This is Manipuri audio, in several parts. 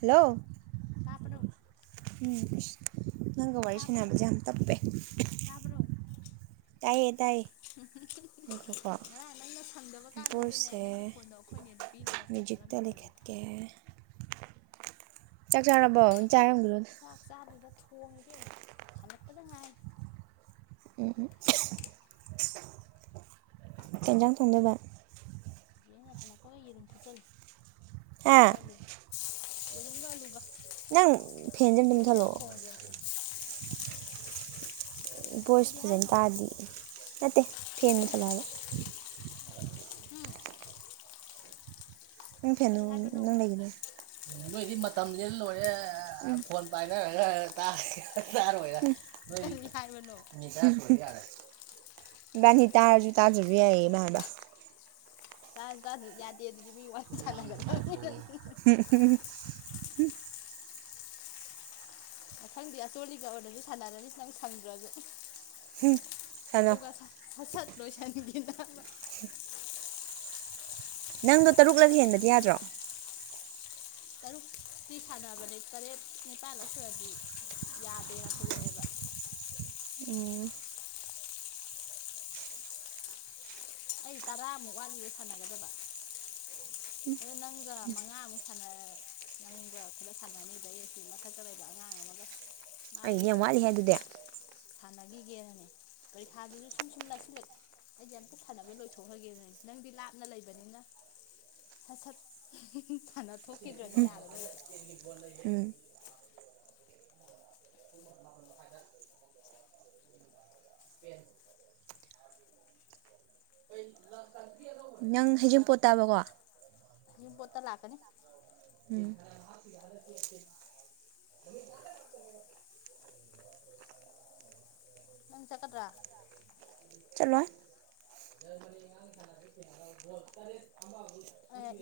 ꯍꯜꯂꯣ ꯈꯄꯔꯣ ꯎꯝ ꯅꯪꯒ ꯋꯥꯔꯤ ꯇꯥꯕ꯭ꯔꯣ ꯁꯥꯟꯅꯕꯁꯦ ꯌꯥꯝ ꯇꯞꯄꯦ ꯇꯥꯕ꯭ꯔꯣ ꯇꯥꯏꯌꯦ ꯇꯥꯏꯌꯦ ꯉꯥꯏꯈꯣꯀꯣ ꯉꯔꯥꯡ ꯅꯪꯅ ꯊꯝꯗꯕ ꯀꯥꯟꯗꯨꯗꯅꯦ ꯅꯪꯒꯤ ꯚꯣꯏꯁꯁꯦ ꯐꯣꯟꯗꯣ ꯑꯩꯈꯣꯏꯅꯦꯗ ꯄꯤꯔꯒ ꯃ꯭ꯌꯨꯖꯤꯛꯇ ꯁꯥꯟꯅꯔꯝꯒꯗꯕꯅꯤ ꯂꯩꯈꯠꯀꯦ ꯆꯥꯛ ꯆꯥꯔꯕꯣ ꯆꯔꯪꯒꯣꯟ ꯊꯣꯡꯉꯤꯗꯤ ꯊꯗꯛꯄꯗ ꯉꯥꯏ ꯎꯝ ꯎ ꯀꯦꯟꯖꯥꯡ ꯊꯣꯡꯗꯕ ꯍꯧꯖꯤꯛ ꯑꯩꯅ ꯍꯜꯂꯛꯄꯒ ꯌꯦꯔꯨꯝ ꯐꯨꯠꯆꯜꯂꯤ ꯍꯥ ꯀꯒ ꯑꯂꯨꯒ ꯑꯗꯨ ꯂꯩꯕ ꯅꯪ ꯐꯦꯟꯁꯦ ꯑꯇꯝ ꯊꯜꯂꯛꯑꯣ ꯊꯣꯡꯒꯦꯅ ꯚꯣꯏꯁ ꯀꯔꯤ ꯐꯖꯅ ꯍꯥꯏꯅꯣ ꯇꯥꯗꯤ ꯅꯠꯇꯦ ꯐ ꯃ ꯆꯂꯗ ꯎꯝ ꯎꯝ ꯐꯅꯣ ꯀꯔꯤ ꯍꯥꯏꯕꯅꯣ ꯅꯅꯨꯡ ꯂꯩꯒꯤꯗ ꯅꯣꯏꯗꯤ ꯃꯇꯝ ꯂ ꯂꯣꯏꯔꯦ ꯐꯣꯟ ꯄꯥꯏꯅꯔꯒ ꯇꯥꯁꯤ ꯇꯥꯔꯣꯏꯔꯦ ꯀꯔꯤ ꯍꯥꯏꯕꯅꯣ ꯃꯤ ꯌꯥꯅꯤ ꯇꯥꯖꯨ ꯇꯥꯖꯨꯕꯤ ꯌꯥꯏꯌꯦ ꯕ ꯇ ꯀ ꯑꯗꯨ ꯌꯥ ꯠꯇꯦ ꯑꯗꯨꯗꯤ ꯃꯤ ꯋꯥꯔꯤ ꯃꯥꯅꯤ ꯁꯥꯟꯅꯒꯗꯕꯅꯤ ꯍ ꯃꯊꯪꯗꯤ ꯑꯆꯣꯜꯂꯤꯒ ꯑꯣꯏꯔꯁꯨ ꯁꯥꯟꯅꯔꯅꯤꯁꯤ ꯅꯪ ꯁꯪꯗ꯭ꯔꯁꯨ ꯎꯝ ꯁꯥꯟꯅꯧ ꯑꯗꯨꯒ ꯁꯠ ꯄꯣꯁꯅꯤ ꯀ ꯅꯪꯗꯣ ꯇꯔꯨꯛꯂꯒ ꯍꯦꯟꯕꯗꯤ ꯌꯥꯗ꯭ꯔꯣ ꯇꯔꯨꯛꯇꯤ ꯁꯥꯟꯅꯕꯅꯦ ꯇꯔꯦꯠ ꯅꯤꯄꯥꯜ ꯁꯨꯔꯗꯤ ꯌꯥꯗꯦꯅ ꯊꯣꯛꯂꯛꯑꯦꯕ ꯑꯣ ꯑꯩ ꯇꯔꯥꯃꯨꯛ ꯋꯥꯠꯂꯤꯒ ꯁꯥꯟꯅꯒꯗꯕ ꯑꯗꯣ ꯅꯪꯒ ꯃꯉꯥꯃꯨꯛ ꯁꯅ ꯅꯪꯒ ꯈꯔ ꯁꯥꯟꯅꯅꯤꯕ ꯑꯩ ꯁꯤ ꯃꯊꯛꯇ ꯂꯩꯕ ꯑꯉꯥꯡ ꯑꯃꯒ ꯑꯩ ꯌꯥꯝ ꯃꯥꯒꯤꯒ ꯋꯥꯠꯂꯤ ꯍꯥꯏ ꯑꯗꯨꯗꯤ ꯁꯥꯟꯅꯈꯤꯒꯦꯅꯅꯦ ꯄꯔꯤꯈꯥꯗꯨꯁꯨ ꯁꯨꯝ ꯁꯨꯝ ꯂꯛꯁꯤꯜꯂꯛ ꯑꯩꯗꯤ ꯑꯝꯇ ꯍꯝꯇ ꯁꯅꯕ ꯂꯣꯏꯊꯣꯛꯍꯒꯦꯅꯅꯦ ꯅꯪꯗꯤ ꯂꯥꯞꯅ ꯂꯩꯕꯅꯤꯅ ꯁꯠ ꯁꯠ ꯁꯥꯅ ꯊꯣꯛꯈꯤꯗ꯭ꯔꯗꯤ ꯎꯝ ꯌꯥꯔꯔꯣꯏꯕ ꯎꯝ ꯅꯪ ꯍꯩꯖꯤꯡꯄꯣꯠ ꯇꯥꯕꯀꯣ ꯌ ꯄꯣꯠꯇ ꯂꯥꯛꯀꯅꯤ ꯎꯝ ꯅꯪ ꯆꯠꯀꯗ꯭ꯔꯥ ꯆꯂꯣ ꯍꯥꯏ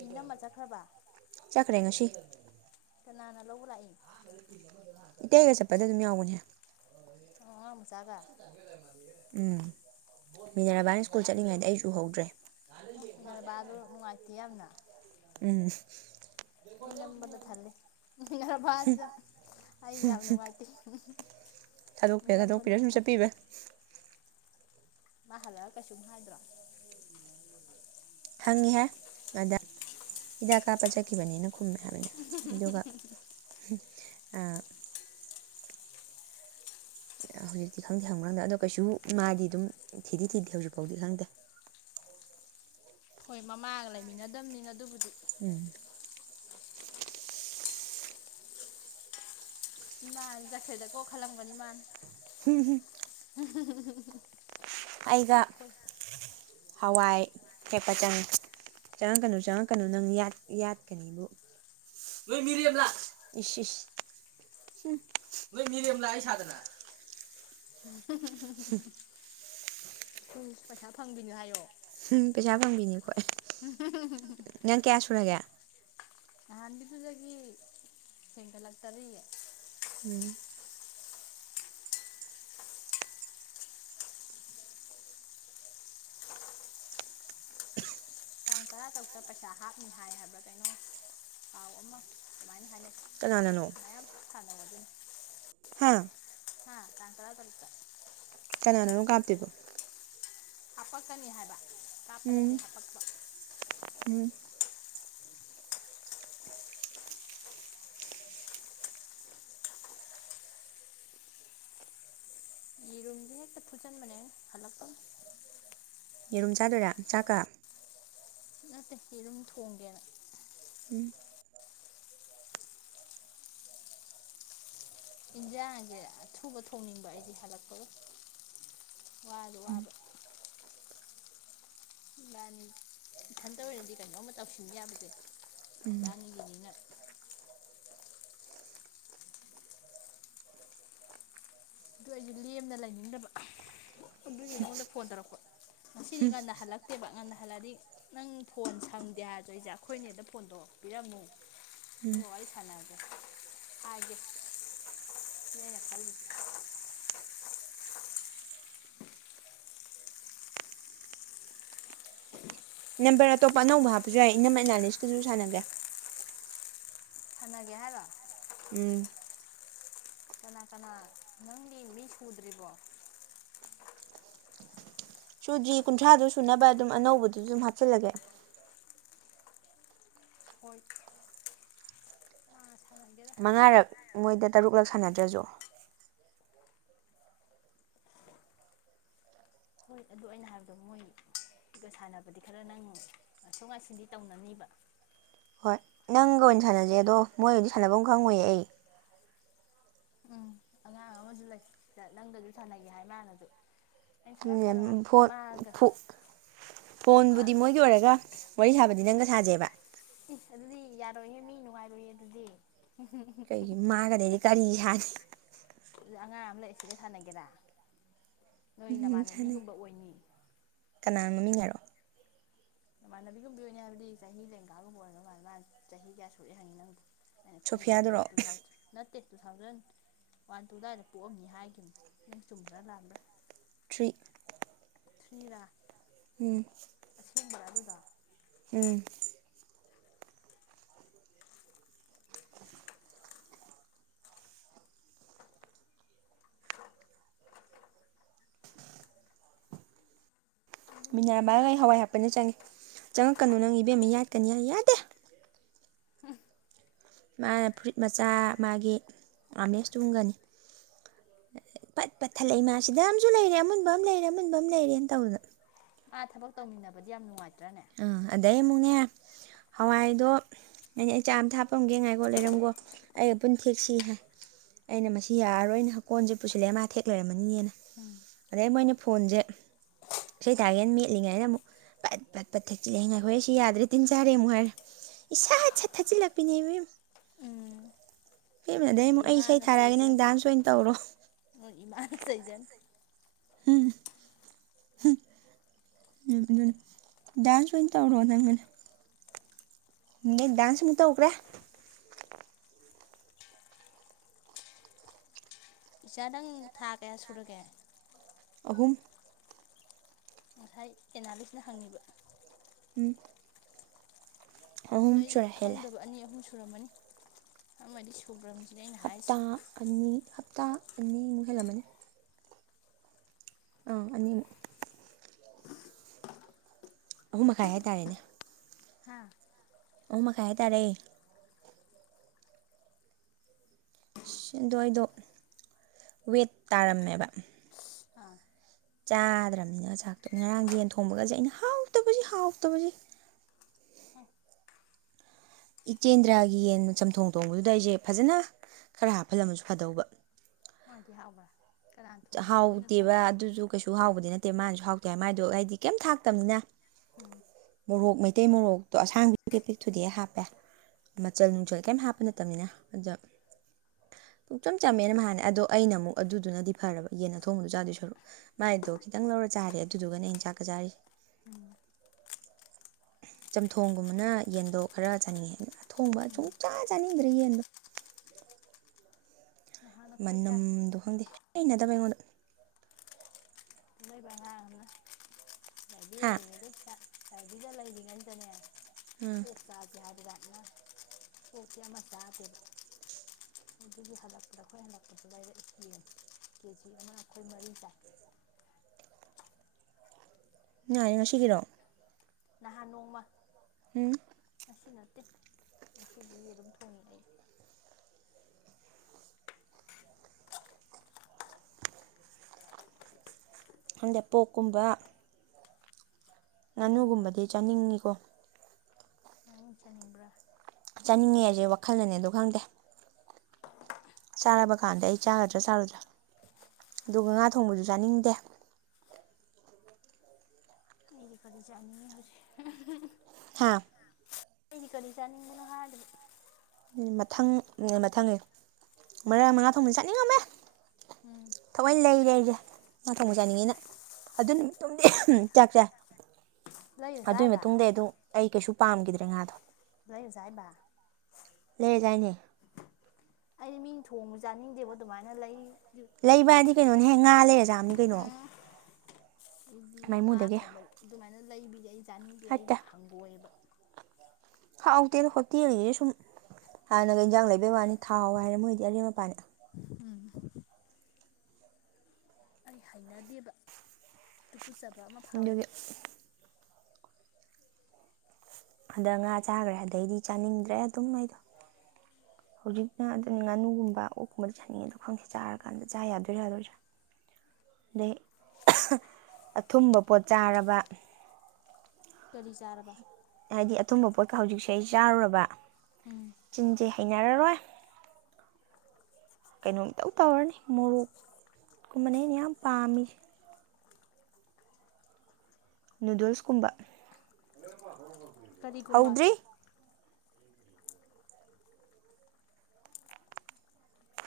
ꯏ ꯅꯝꯃ ꯆꯠꯈ꯭ꯔꯕ ꯆꯈꯔꯦ ꯉꯁꯤ ꯀꯅꯥꯅ ꯂꯧꯕ ꯂꯥꯛꯏ ꯏꯇꯩꯒ ꯆꯠꯄꯗ ꯑꯗꯨꯝ ꯌꯥꯎꯕꯅꯦ ꯑ ꯃ ꯆꯥꯗ ꯎꯝ ꯃꯤꯗꯔꯥꯕꯥꯏꯟ ꯁ꯭ꯀꯨꯜ ꯆꯠꯂꯤꯉꯩꯗ ꯑꯩꯁꯨ ꯍꯧꯗ꯭ꯔꯦ ꯑꯣꯕ ꯑꯗꯨ ꯅꯨꯡꯉꯥꯏꯇꯦ ꯌꯥꯝꯅ ꯎꯝ ꯃꯤ ꯅꯝꯕꯅ ꯊꯜꯂꯦ ꯃꯤꯅꯔꯐꯁꯤꯗ ꯑꯩ ꯌꯥꯝ ꯅꯨꯡꯉꯥꯏꯇꯦ ꯃꯤ ꯊꯥꯗꯣꯛꯄꯤꯔꯥ ꯅꯝꯕꯅ ꯊꯥꯗꯣꯛꯄꯤꯔꯥ ꯁꯨꯝ ꯊꯜꯂꯤ ꯆꯠꯄꯤꯕ ꯃꯥ ꯍꯜꯂꯛꯑ ꯀꯩꯁꯨꯨꯝ ꯍꯥꯏꯗ꯭ꯔꯣ ꯍꯪꯉꯤꯍꯦ ꯑꯗ ꯍꯤꯗꯥꯛ ꯀꯥꯞꯄ ꯆꯠꯈꯤꯕꯅꯤꯅ ꯈꯨꯝꯃꯦ ꯍꯥꯏꯕꯅꯦ ꯑꯗꯨꯒ ꯍꯨꯝ ꯑꯥ ꯍꯧꯖꯤꯛꯇꯤ ꯈꯪꯗꯦ ꯍꯪꯕ꯭ꯔꯥ ꯍꯪꯗ ꯑꯗꯣ ꯀꯩꯁꯨ ꯃꯥꯗꯤ ꯑꯗꯨꯝ ꯊꯤꯗꯤ ꯊꯤꯗꯦ ꯍꯧꯖꯤꯛ ꯐꯥꯎꯗꯤ ꯈꯪꯗꯦ ꯍꯣꯏ ꯃꯃꯥꯒ ꯂꯩꯃꯤꯟꯅꯗꯝꯅꯤꯅ ꯑꯗꯨꯕꯨꯗꯤ ꯎꯝ ꯏꯃꯥꯖꯦ ꯆꯠꯈ꯭ꯔꯦꯗꯀꯣ ꯈꯜꯂꯝꯒꯅꯤ ꯃꯥꯅ ꯍꯨꯝ ꯍꯨꯝ ꯎꯍꯨꯝ ꯍꯨꯝ ꯍꯨꯝ ꯍꯨꯝ ꯑꯩꯒ ꯍꯋꯥꯏ ꯍꯦꯛꯄ ꯆꯪꯉꯤ ꯆꯪꯉꯛꯀꯅꯨ ꯆꯪꯉꯛꯀꯅꯨ ꯅꯪ ꯌꯥꯠ ꯌꯥꯠꯀꯅꯤꯕꯨ ꯅꯣꯏ ꯃꯤꯔꯦꯝꯂꯥ ꯏꯁ ꯏꯁ ꯍꯨꯝ ꯅꯣꯏ ꯃꯤꯔꯦꯝꯂꯥ ꯑꯩ ꯁꯥꯗꯅ ꯍꯨꯝ ꯀꯣꯏꯁ ꯄꯩꯁꯥ ꯐꯪꯕꯤꯅꯦ ꯍꯥꯏꯌꯣ ꯍꯨꯝ ꯄꯩꯁꯥ ꯐꯪꯕꯤꯅꯤ- ꯑꯈꯣꯏ ꯎꯝ ꯍ ꯍ ꯍ ꯍ ꯍ ꯅꯪ ꯀꯌꯥ ꯁꯨꯔꯒꯦ ꯅꯍꯥꯟꯒꯤꯗꯨꯗꯒꯤ ꯍꯦꯟꯒꯠꯂꯛꯇꯔꯤꯌꯦ ꯎꯝ ꯇꯥꯡ ꯇꯔꯥ ꯇꯔꯨꯛꯇ ꯄꯩꯁꯥ ꯍꯥꯞꯅꯤ ꯍꯥꯏ ꯍꯥꯏꯕ꯭ꯔꯥ ꯀꯩꯅꯣ ꯄꯥꯎ ꯑꯃ ꯑꯗꯨꯃꯥꯏꯅ ꯍꯥꯏꯅꯩ ꯀꯅꯥꯅꯅꯣ ꯃꯌꯥꯝ ꯁꯥꯟꯅꯧ ꯑꯗꯨꯅꯤ ꯍꯥꯥ ꯍꯥ ꯇꯥꯡ ꯇꯔꯥ ꯇꯔꯨꯛ ꯇꯥ ꯀꯅꯥꯅꯅꯣ ꯀꯥꯞꯇꯣꯏꯕꯣ ꯍꯥꯞꯄꯛꯀꯅꯤ ꯍꯥꯏꯕ ꯀꯥꯞꯄ ꯅꯠꯇꯦ ꯎꯝ ꯍꯥꯞꯄꯛꯄ ꯎꯝ ꯌꯦꯔꯨꯝꯖꯦ ꯍꯦꯛꯇ ꯐꯨꯠꯆꯟꯕꯅꯦ ꯑꯩꯅ ꯍꯜꯂꯛꯄꯒ ꯌꯦꯔꯨꯝ ꯆꯥꯗꯣꯏꯔꯥ ꯆꯥꯛꯀ ꯅꯠꯇꯦ ꯌꯦꯔꯨꯝ ꯊꯣꯡꯒꯦꯅ ꯎꯝ ꯏꯟꯖꯥꯡꯖꯦ ꯑꯊꯨꯕ ꯊꯣꯡꯅꯤꯡꯕ ꯑꯩꯗꯤ ꯍꯜꯂꯛꯄꯒ ꯋꯥꯖꯨ ꯋꯥꯕ ꯏꯕꯥꯅꯤ ꯏꯊꯟꯇ ꯑꯣꯏꯔꯗꯤ ꯀꯩꯅꯣꯝꯃ ꯇꯧꯁꯤꯟ ꯌꯥꯕꯖꯦ ꯎꯝ ꯏꯕꯥꯅꯤꯒꯤꯅꯤꯅ ꯑꯗꯨ ꯑꯩꯖꯨ ꯂꯦꯝꯅ ꯂꯩꯅꯤꯡꯗꯕ ꯑꯗꯨꯒꯤ ꯅꯉꯣꯟꯗ ꯐꯣꯟ ꯇꯧꯔꯛꯄ ꯉꯁꯤꯗꯤ ꯉꯟꯅ ꯍꯜꯂꯛꯇꯦꯕ ꯉꯟꯅ- ꯍꯜꯂꯛꯑꯗꯤ ꯅꯪ ꯐꯣꯟ ꯁꯪꯗꯦ ꯍꯥꯏꯔꯖꯨ ꯑꯩꯖꯦ ꯑꯩꯈꯣꯏꯅꯦꯗ ꯐꯣꯟꯗꯣ ꯄꯤꯔꯝꯃꯨ- ꯎꯝ ꯊꯣꯛꯑ ꯋꯥꯔꯤ ꯁꯥꯟꯅꯒꯦ ꯍꯥꯏꯒꯦ ꯁꯤꯅꯤ ꯑꯩꯅ ꯈꯜꯂꯤꯖꯦ ꯂꯧꯁꯤꯟꯕ ꯉꯝꯗꯕ ꯂꯧꯁꯤꯟꯕ ꯉꯝꯗꯕ ꯅꯝꯕꯔ ꯑꯇꯣꯞꯄ ꯑꯅꯧꯕ ꯍꯥꯞꯄꯖꯨ ꯌꯥꯏ ꯏꯅꯝꯃ ꯑꯦꯅꯥꯂꯤꯁꯀꯖꯨ ꯁꯥꯟꯅꯒꯦ ꯁꯥꯟꯅꯒꯦ ꯍꯥꯏꯔꯣ ꯎꯝ ꯀꯅꯥ ꯀꯅꯥ ꯅꯪꯒꯤ ꯃꯤ ꯁꯨꯗ꯭ꯔꯤꯕꯣ ꯁꯨꯗ꯭ꯔꯤ ꯀꯨꯟꯊ꯭ꯔꯥꯗꯣ ꯁꯨꯅꯕ ꯑꯗꯨꯝ ꯑꯅꯧꯕꯗꯨꯖꯨ ꯑꯗꯨꯝ ꯍꯥꯞꯆꯜꯂꯒꯦ ꯍꯣꯏ ꯃꯥ ꯁꯥꯟꯅꯒꯦꯔꯥ ꯃꯉꯥꯔꯛ ꯃꯣꯏꯗ ꯇꯔꯨꯛꯂꯛ ꯁꯥꯟꯅꯗ꯭ꯔꯖꯨ ꯍꯣꯏ ꯑꯗꯨ ꯑꯩꯅ ꯍꯥꯏꯕꯗꯣ ꯃꯣꯏ ꯁꯤꯒ ꯁꯥꯟꯅꯕꯗꯤ ꯈꯔ ꯅꯪ ꯉꯥꯏꯊꯣꯛ ꯉꯥꯏꯁꯤꯟꯗꯤ ꯇꯧꯅꯅꯤꯕ ꯍꯣꯏ ꯅꯪꯒ ꯑꯣꯏꯅ ꯁꯥꯟꯅꯖꯦ ꯑꯗꯣ ꯃꯣꯏꯑꯣꯏꯗꯤ ꯁꯥꯟꯅꯕꯝ ꯈꯪꯉꯣꯏꯌꯦ ꯑꯩ ꯁꯤꯖꯨ ꯂꯩ ꯁꯤꯗ ꯅꯪꯒꯖꯨ ꯁꯥꯟꯅꯒꯦ ꯍꯥꯏ ꯃꯥꯥꯟꯅꯖꯨ ꯑꯗꯨꯅꯦ ꯎꯝ ꯐꯣꯟ ꯐꯣ ꯐꯣꯟꯕꯨꯗꯤ ꯃꯣꯏꯒꯤ ꯑꯣꯏꯔꯒ ꯋꯥꯔꯤ ꯁꯥꯕꯗꯤ ꯅꯪꯒ ꯁꯥꯖꯦꯕ ꯏꯁ ꯑꯗꯨꯗꯤ ꯌꯥꯔꯣꯏꯍꯦ ꯃꯤ ꯅꯨꯡꯉꯥꯏꯔꯣꯏꯌꯦ ꯑꯗꯨꯗꯤ ꯀꯩꯒꯤ ꯃꯥꯒꯗꯤ ꯑꯩꯗꯤ ꯀꯔꯤ ꯁꯥꯅꯤ ꯑꯗꯨꯗꯤ ꯑꯉꯥꯡ ꯑꯃ ꯂꯩ ꯑꯁꯤꯒ ꯁꯥꯟꯅꯒꯦꯔꯥ ꯅꯣꯏ ꯎꯝ ꯁꯥꯟꯅꯩ ꯅꯃꯥꯟꯅꯕꯤꯒꯨꯝꯕ ꯑꯣꯏꯅꯤ ꯀꯅꯥ ꯃꯃꯤꯡ ꯍꯥꯏꯔꯛꯑꯣ ꯅꯃꯥꯟꯅꯕꯤꯒꯨꯝꯕꯤ ꯑꯣꯏꯅꯤ ꯍꯥꯏꯕꯗꯤ ꯆꯍꯤ ꯂꯦꯡꯒꯥꯒꯨꯝꯕ ꯑꯣꯏꯔꯝꯗꯧ ꯃꯥꯜꯂꯦ ꯃꯥ ꯆꯍꯤ ꯀꯌꯥ ꯁꯨꯔꯦ ꯍꯪꯉꯤ ꯅꯪꯗꯤ ꯑꯩꯅ ꯈꯪꯗꯗꯅ ꯁꯣꯐꯤꯌꯥꯗꯨꯔꯣ ꯇꯨ ꯊꯥꯎ ꯖ ꯅꯠꯇꯦ ꯇꯨ ꯊꯥꯎꯖꯟ ꯋꯥꯟ ꯇꯨ ꯑꯗꯥꯏꯗ ꯄꯣꯛꯑꯝꯅꯤ ꯍꯥꯏꯒꯤꯝꯅꯤ ꯅꯪ ꯆꯨꯝꯕ꯭ꯔꯥ ꯂꯥꯟꯕ꯭ꯔꯥ ꯊ꯭ꯔꯤ ꯊ꯭ꯔꯤꯔꯥ ꯎꯝ ꯏꯪꯕꯔꯥ ꯑꯗꯨꯗꯣ ꯎꯝ ꯂꯧꯁꯤꯟꯕ ꯉꯝꯗꯕ ꯑꯂꯨꯁꯦ ꯃꯤꯅꯔꯕꯥꯒ ꯑꯩ ꯐꯨꯠꯂꯒ ꯍꯋꯥꯏ ꯍꯥꯄꯅ ꯆꯪꯉꯦ ꯆꯪꯉꯛꯀꯅꯨ ꯅꯪ ꯏꯕꯦꯝꯃ ꯌꯥꯠ- ꯀꯅꯤ ꯍꯥꯏ ꯌꯥꯗꯦ ꯃꯥꯅ ꯐꯨꯔꯤꯠ ꯃꯆꯥ ꯃꯥꯒꯤ ꯑꯥꯝꯂꯦꯁ ꯇꯨꯝꯒꯅꯤ ꯄꯠ ꯄꯠ ꯊꯠꯂꯛꯏ ꯃꯥ ꯁꯤꯗ ꯑꯃꯁꯨ ꯂꯩꯔꯦ ꯑꯃꯨꯟꯕ ꯑꯃ ꯂꯩꯔꯦ ꯑꯃꯨꯟꯕ ꯑꯃ ꯂꯩꯔꯦꯅ ꯇꯧꯗꯅ ꯑꯥ ꯊꯕꯛ ꯇꯧꯃꯤꯟꯅꯕꯗꯤ ꯌꯥꯝ ꯅꯨꯡꯉꯥꯏ- ꯑꯥ ꯑꯗ ꯑꯗꯩ ꯑꯃꯨꯛꯅꯦ ꯍꯋꯥꯏꯗꯣ ꯑꯩꯅ ꯑꯩ ꯆꯥ ꯑꯝ ꯇ ꯍꯥꯞꯄꯝꯒꯦ ꯉꯥꯏꯈꯣ ꯂꯩꯔꯝꯒꯣ ꯑꯩꯒ ꯄꯨꯟ ꯊꯦꯛ ꯁꯤ ꯍꯥꯏ ꯑꯩꯅ ꯃꯁꯤ ꯌꯥꯔꯔꯣꯏꯅ ꯍꯀꯣꯟꯖꯦ ꯄꯨꯁꯤꯜꯂꯦ ꯃꯥ ꯊꯦꯛ ꯂꯩꯔꯝꯃꯅꯤꯌꯦꯅ ꯎꯝ ꯑꯗꯩ ꯃꯣꯏꯅꯤ ꯐꯣꯟꯖꯦ ꯏꯁꯩ ꯇꯥꯒꯦꯅ ꯃꯦꯠꯂꯤꯉꯩꯗ ꯑꯃꯨꯛ ꯄꯠ- ꯄꯠ ꯄꯠ ꯊꯛꯆꯤꯜꯂꯛꯏ ꯉꯥꯏꯈꯣꯍꯦ ꯁꯤ ꯌꯥꯗ꯭ꯔꯦ ꯇꯤꯟ ꯆꯥꯔꯦ ꯑꯃꯨꯛ ꯍꯥꯏꯔꯦ ꯏꯁ ꯁꯠ ꯁꯠ ꯊꯛꯆꯤꯜꯂꯛꯄꯤꯅꯦ ꯏꯕꯦꯝ ꯎꯝ ꯊꯦꯛꯑꯝꯃꯦ ꯑꯗꯩ ꯅꯣꯏ ꯑꯃꯨꯛ ꯑꯩ ꯏꯁꯩ ꯏꯃꯥꯅ ꯊꯥꯔꯛꯑꯒꯦ ꯅꯪ ꯆꯩꯖꯅꯤ ꯗꯥꯟꯁ ꯑꯣꯏꯅ ꯇꯧꯔꯣ ꯅꯣꯏ ꯏꯃꯥꯅ ꯆꯩꯖꯅꯤ ꯎꯝꯍ ꯎꯝ ꯎꯝ ꯑꯗꯨꯅ ꯗꯥꯟꯁ ꯑꯣꯏꯅ ꯇꯧꯔꯣ ꯅꯪ ꯑꯅ ꯑꯗꯨꯗꯩ ꯗꯥꯥꯟꯁ ꯑꯃꯨꯛ ꯇꯧꯒ꯭ꯔꯦ ꯏꯆꯥꯅꯪ ꯊꯥ ꯀꯌꯥ ꯁꯨꯔꯒꯦ ꯑꯍꯨꯝ ꯉꯁꯥꯏ ꯑꯦꯅꯥꯂꯤꯁꯅ ꯍꯪꯉꯤꯕ ꯎꯝ ꯑꯍꯨꯝ ꯑꯗꯩ ꯁꯨꯔꯦ ꯍꯦꯜꯂꯦ ꯈꯪꯗꯕ ꯑꯅꯤ ꯑꯍꯨꯝ ꯁꯣꯔꯥ ꯃꯅꯤ ꯑ ꯃꯗꯤ ꯁꯧꯒ꯭ꯔꯝ ꯍꯞꯇꯥ ꯑꯅꯤ ꯍꯞꯇꯥ ꯑꯅꯤꯃꯨꯛ ꯍꯦꯜꯂꯝꯃꯅꯤ ꯑꯥ ꯑꯅꯤ ꯑꯍꯨꯝ ꯃꯈꯥꯏ ꯍꯥꯏꯇꯥꯔꯦꯅꯦ ꯍꯥ ꯑꯣ ꯃꯈꯥꯏ ꯍꯥꯏꯇꯥꯥꯔꯦ ꯑꯗꯨꯗꯋꯥꯗꯣ ꯋꯦꯠ ꯇꯥꯔꯝꯃꯦꯕ ꯑꯥ ꯆꯥꯗ꯭ꯔꯕꯅꯤꯅ ꯆꯥꯛꯇꯣ ꯉꯔꯥꯡ ꯌꯦꯟ ꯊꯣꯡꯕꯒꯁꯦ ꯑꯩꯅ ꯍꯥꯎꯇꯕꯕꯁꯤ ꯍꯥꯎꯇꯕꯕꯁꯤ ꯍ ꯏꯆꯦꯟꯗ꯭ꯔꯥꯒꯤ ꯌꯦꯟ ꯆꯝꯊꯣꯡ ꯊꯣꯡꯕꯗꯨꯗ ꯑꯩꯁꯦ ꯐꯖꯅ ꯈꯔ ꯍꯥꯞꯐꯜꯂꯝꯃꯁꯨ ꯐꯗꯧꯕ ꯃꯥꯒꯤ ꯍꯥꯕ꯭ꯔ ꯍꯥꯎꯗꯦꯕ ꯑꯗꯨꯁꯨ ꯀꯩꯁꯨ ꯍꯥꯎꯕꯗꯤ ꯅꯠꯇꯦ ꯅꯠꯇꯦ ꯃꯥꯅꯁꯨ ꯍꯥꯎꯇꯦ ꯍꯥꯏ ꯃꯥꯏꯗꯣ ꯑꯩꯗꯤ ꯀꯩꯝ ꯊꯥꯛꯇꯕꯅꯤꯅ ꯎꯝ ꯃꯣꯔꯣꯛ ꯃꯩꯇꯩ ꯃꯣꯔꯣꯛꯇꯣ ꯑꯁꯥꯡꯗꯤ ꯄꯦꯄ ꯊꯨꯗꯤ ꯍꯥꯞꯄꯦ ꯃꯆꯜ ꯅꯨꯡꯆꯜ ꯀꯩꯝ ꯍꯥꯞꯄ ꯅꯠꯇꯕꯅꯤꯅ ꯑꯗꯆꯝ ꯆꯝꯃꯦꯅ ꯃꯥꯥꯟꯅꯦ ꯑꯗꯣ ꯑꯩꯅ ꯑꯃꯨꯛ ꯑꯗꯨꯗꯨꯅꯗꯤ ꯐꯔꯕ ꯌꯦꯟ ꯑꯊꯣꯡꯕꯗꯨ ꯆꯥꯗꯣꯏ ꯁꯔꯨꯛ ꯃꯥꯏꯗꯣ ꯈꯤꯇꯪ ꯂꯧꯔ ꯆꯥꯔꯦ ꯑꯗꯨꯗꯨꯒꯅ ꯑꯩꯅ ꯆꯥꯛꯀ ꯆꯥꯔꯤꯁꯦ ꯎꯝ ꯆꯝꯊꯣꯡꯒꯨꯝꯕꯅ ꯌꯦꯟꯗꯣ ꯈꯔ ꯆꯥꯅꯤꯡꯉꯦ ꯑꯊꯣꯡꯕ ꯎꯝ ꯁꯨꯡꯆꯥꯥ ꯆꯥꯅꯤꯡꯗ꯭ꯔꯦ ꯌꯦꯟꯗꯣ ꯅꯍꯥꯟ ꯑꯩꯈꯣꯏ ꯆꯥꯏ ꯃꯅꯝꯗ ꯍꯣꯟꯗꯤ ꯩꯅ ꯇꯕꯩꯉꯣꯣꯟ ꯂꯩꯕꯥꯅ ꯍꯥ ꯆꯥꯏꯗꯤꯗ ꯂꯩ ꯀꯅꯤ ꯆꯅꯦ ꯎꯝ ꯑꯣꯁꯦ ꯍꯥꯏ꯭ꯔ ꯑꯗꯨꯅ ꯄꯣꯤ ꯑꯃ ꯆꯥꯗꯦꯕ ꯑꯗꯨꯒꯤ ꯍꯟꯗꯛꯄꯗ ꯑꯩꯈꯣꯏ ꯍꯟꯗꯛꯄꯗ ꯂꯩꯔꯦ ꯏꯦꯝ ꯀꯦꯖꯤ ꯑꯃ ꯑꯩꯈꯣꯏ ꯃꯔꯤ ꯆꯥꯏ ꯌꯥꯏꯌꯦ ꯉꯁꯤꯒꯤꯔꯣ ꯅꯍꯥꯟ ꯅꯣꯡꯃ ꯎꯝ ꯑꯁꯤ ꯅꯠꯇꯦ ꯉꯁꯤꯗꯤ ꯑꯗꯨꯝ ꯊꯣꯡꯉ ꯑꯩ ꯍꯟꯗꯦꯄꯣꯛꯀꯨꯝꯕ ꯑꯗꯨꯒꯨꯝꯕ ꯉꯥꯅꯨꯒꯨꯝꯕꯗꯤ ꯆꯥꯅꯤꯡꯉꯤꯀꯣ ꯑ ꯆꯅꯤꯡꯕ꯭ꯔꯥ ꯆꯥꯅꯤꯡꯉꯦ ꯍꯥꯏꯁꯦ ꯋꯥꯈꯜꯅꯅꯦ ꯑꯣ ꯈꯪꯗꯦ ꯆꯥꯔꯕ ꯀꯥꯟꯗ ꯑꯩ ꯆꯥꯒꯗ꯭ꯔꯥ ꯆꯥꯔꯗ꯭ꯔꯥ ꯑꯗꯨꯒ ꯉꯥ ꯊꯣꯡꯕꯁꯨ ꯆꯥꯅꯤꯡꯗꯦ ꯑꯩꯗꯤ ꯀꯔꯤ ꯆꯥꯅꯤꯡ ꯍꯧꯖꯤꯛ ꯍꯥꯥ ꯀꯗꯤ ꯀꯔꯤ ꯆꯥꯅꯤꯡꯕꯅꯣ ꯍꯥꯏꯔꯕꯗꯤ ꯃꯊꯪ ꯃꯊꯪꯅꯦ ꯃꯔꯛ ꯃꯉꯥ ꯊꯣꯛꯕ ꯆꯠꯅꯤꯡꯉꯝꯃꯦ ꯎꯝ ꯊꯑꯣꯏ ꯂꯩꯔꯦꯁꯦ ꯅꯥꯛ ꯊꯣꯡꯕ ꯆꯥꯅꯤꯡꯉꯤꯅ ꯑꯗꯨ ꯅꯨꯃꯤꯠꯇꯣꯗꯤ ꯆꯥꯛꯁꯦ ꯂꯩꯔ ꯑꯗꯨꯒꯤ ꯆꯥꯏꯕ ꯃꯇꯨꯡꯗ ꯑꯗꯨꯝ ꯑꯩ ꯀꯩꯁꯨ ꯄꯥꯝꯈꯤꯗ꯭ꯔꯦ ꯉꯥꯗꯣ ꯂꯩꯣꯏꯖꯥꯏꯕ ꯂꯩꯖꯅꯦ ꯑꯩ ꯃꯤꯡ ꯊꯣꯡꯕ ꯆꯥꯅꯤꯡꯗꯦꯕ ꯑꯗꯨꯃꯥꯏꯅ ꯂꯩ ꯂꯩꯕꯗꯤ ꯀꯩꯅꯣꯅꯦꯍꯦ ꯉꯥ ꯂꯩꯔꯖꯥꯝꯅꯤ ꯀꯩꯅꯣ ꯑꯩꯗꯤ ꯉꯥ ꯃꯥꯏꯃꯨꯗꯒꯤ ꯊꯣꯡꯕ ꯑꯗꯨꯃꯥꯏꯅ ꯂꯩꯕꯤꯒꯤ ꯑꯩ ꯆꯥꯅꯤꯡꯗꯦ ꯑꯩ ꯍꯪꯒꯣꯏꯑꯕ ꯍꯥꯎꯥꯎꯇꯦꯅ ꯍꯣꯇꯦꯜꯒꯤꯁꯤꯗꯤ ꯁꯨꯝ ꯍꯥꯟꯅꯒ ꯏꯟꯖꯥꯡ ꯂꯩꯕꯩ ꯋꯥꯅꯤ ꯊꯥꯎ ꯍꯥꯏꯔꯦ ꯃꯣꯏꯗꯤ ꯑꯔꯦꯝ ꯃꯄꯥꯅꯤ ꯑꯩ ꯍꯥꯏꯅꯗꯦꯕ ꯎꯨꯠꯆꯕ ꯑꯃ ꯑꯗꯨꯒꯤ ꯐꯥꯎꯋꯦꯕ ꯑꯗ ꯉꯥ ꯆꯥꯈ꯭ꯔꯦ ꯑꯗꯩꯗꯤ ꯆꯥꯅꯤꯡꯗ꯭ꯔꯦ ꯑꯗꯨꯝ ꯑꯩꯗꯣ ꯍꯧꯖꯤꯛꯅ ꯑꯗꯨꯅ ꯉꯥꯅꯨꯒꯨꯝꯕ ꯑꯣꯛꯀꯨꯝꯕꯗ ꯆꯥꯅꯤꯡꯉꯦꯗꯣ ꯈꯪꯁꯦ ꯆꯥꯔꯀꯥꯟꯗ ꯆꯥ ꯌꯥꯗꯣꯏꯔꯥ ꯌꯥꯗꯣꯏꯔꯥ ꯑꯗꯩ ꯑꯊꯨꯝꯕ ꯄꯣꯠ ꯆꯥꯔꯕ ꯀꯔꯤ ꯆꯔꯔꯕ ꯍꯥꯏꯗꯤ ꯑꯇꯨꯝꯕ ꯄꯣꯠꯀ ꯍꯧꯖꯤꯛꯁꯦ ꯑꯩ ꯆꯥꯔꯨꯔꯕ ꯎꯝ ꯆꯤꯡꯖꯦ ꯍꯩꯅꯔꯔꯣꯏ ꯀꯩꯅꯣꯝꯇꯧ ꯇꯧꯔꯅꯤ ꯃꯣꯔꯣꯛꯀꯨꯝꯕꯅꯦ ꯑꯩꯅ ꯌꯥꯝ ꯄꯥꯝꯃꯤ ꯅꯨꯗꯜꯁꯀꯨꯝꯕ ꯀꯔꯤꯒꯨꯝꯕ ꯍꯧꯗ꯭ꯔꯤ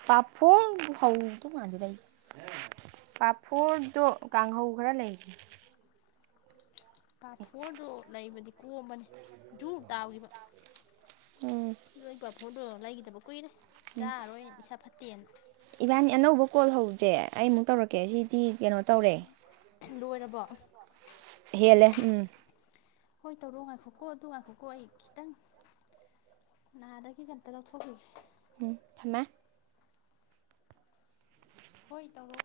ꯄꯥꯐꯣꯔ ꯍꯧꯗꯣ ꯃꯥꯟꯗꯤ ꯂꯩꯦ ꯄꯥꯐꯣꯔꯗꯣ ꯀꯥꯡꯍꯧ ꯈꯔ ꯂꯩꯒꯦ ꯄꯥ ꯐꯣꯔꯗꯨ ꯂꯩꯕꯗꯤ ꯀꯣꯝꯕꯅꯤ ꯖꯨ ꯇꯥꯈꯤꯕ ꯎꯝ ꯑꯗꯨ ꯄ ꯐꯣꯔ ꯎ ꯂ ꯂꯩꯒꯗꯕ ꯀꯨꯏꯔꯦ ꯆꯥꯔꯔꯣꯏ ꯏꯁꯥ ꯐꯠꯇꯦ ꯏꯕꯥꯅꯤ ꯑꯅꯧꯕ ꯀꯣꯜ ꯍꯧꯁꯦ ꯑꯩꯃꯨꯛ ꯇꯧꯔꯛꯀꯦ ꯁꯤꯗꯤ ꯀꯩꯅꯣ ꯇꯧꯔꯦ ꯂꯣꯏꯔꯕ ꯍꯦꯂꯦ ꯎꯝ ꯍꯣꯏ ꯇꯧꯔꯣ ꯉꯥꯏꯈꯣꯛꯀꯣ ꯑꯗꯨ ꯉꯥꯏꯈꯣꯀꯣ ꯑꯩ ꯈꯤꯇꯪ ꯅꯥꯗꯒꯤ ꯀꯝꯇ ꯂꯧꯊꯣꯛꯈꯤꯒꯦ ꯊꯃꯃꯦ ꯍꯣꯏ ꯇꯧꯔꯣ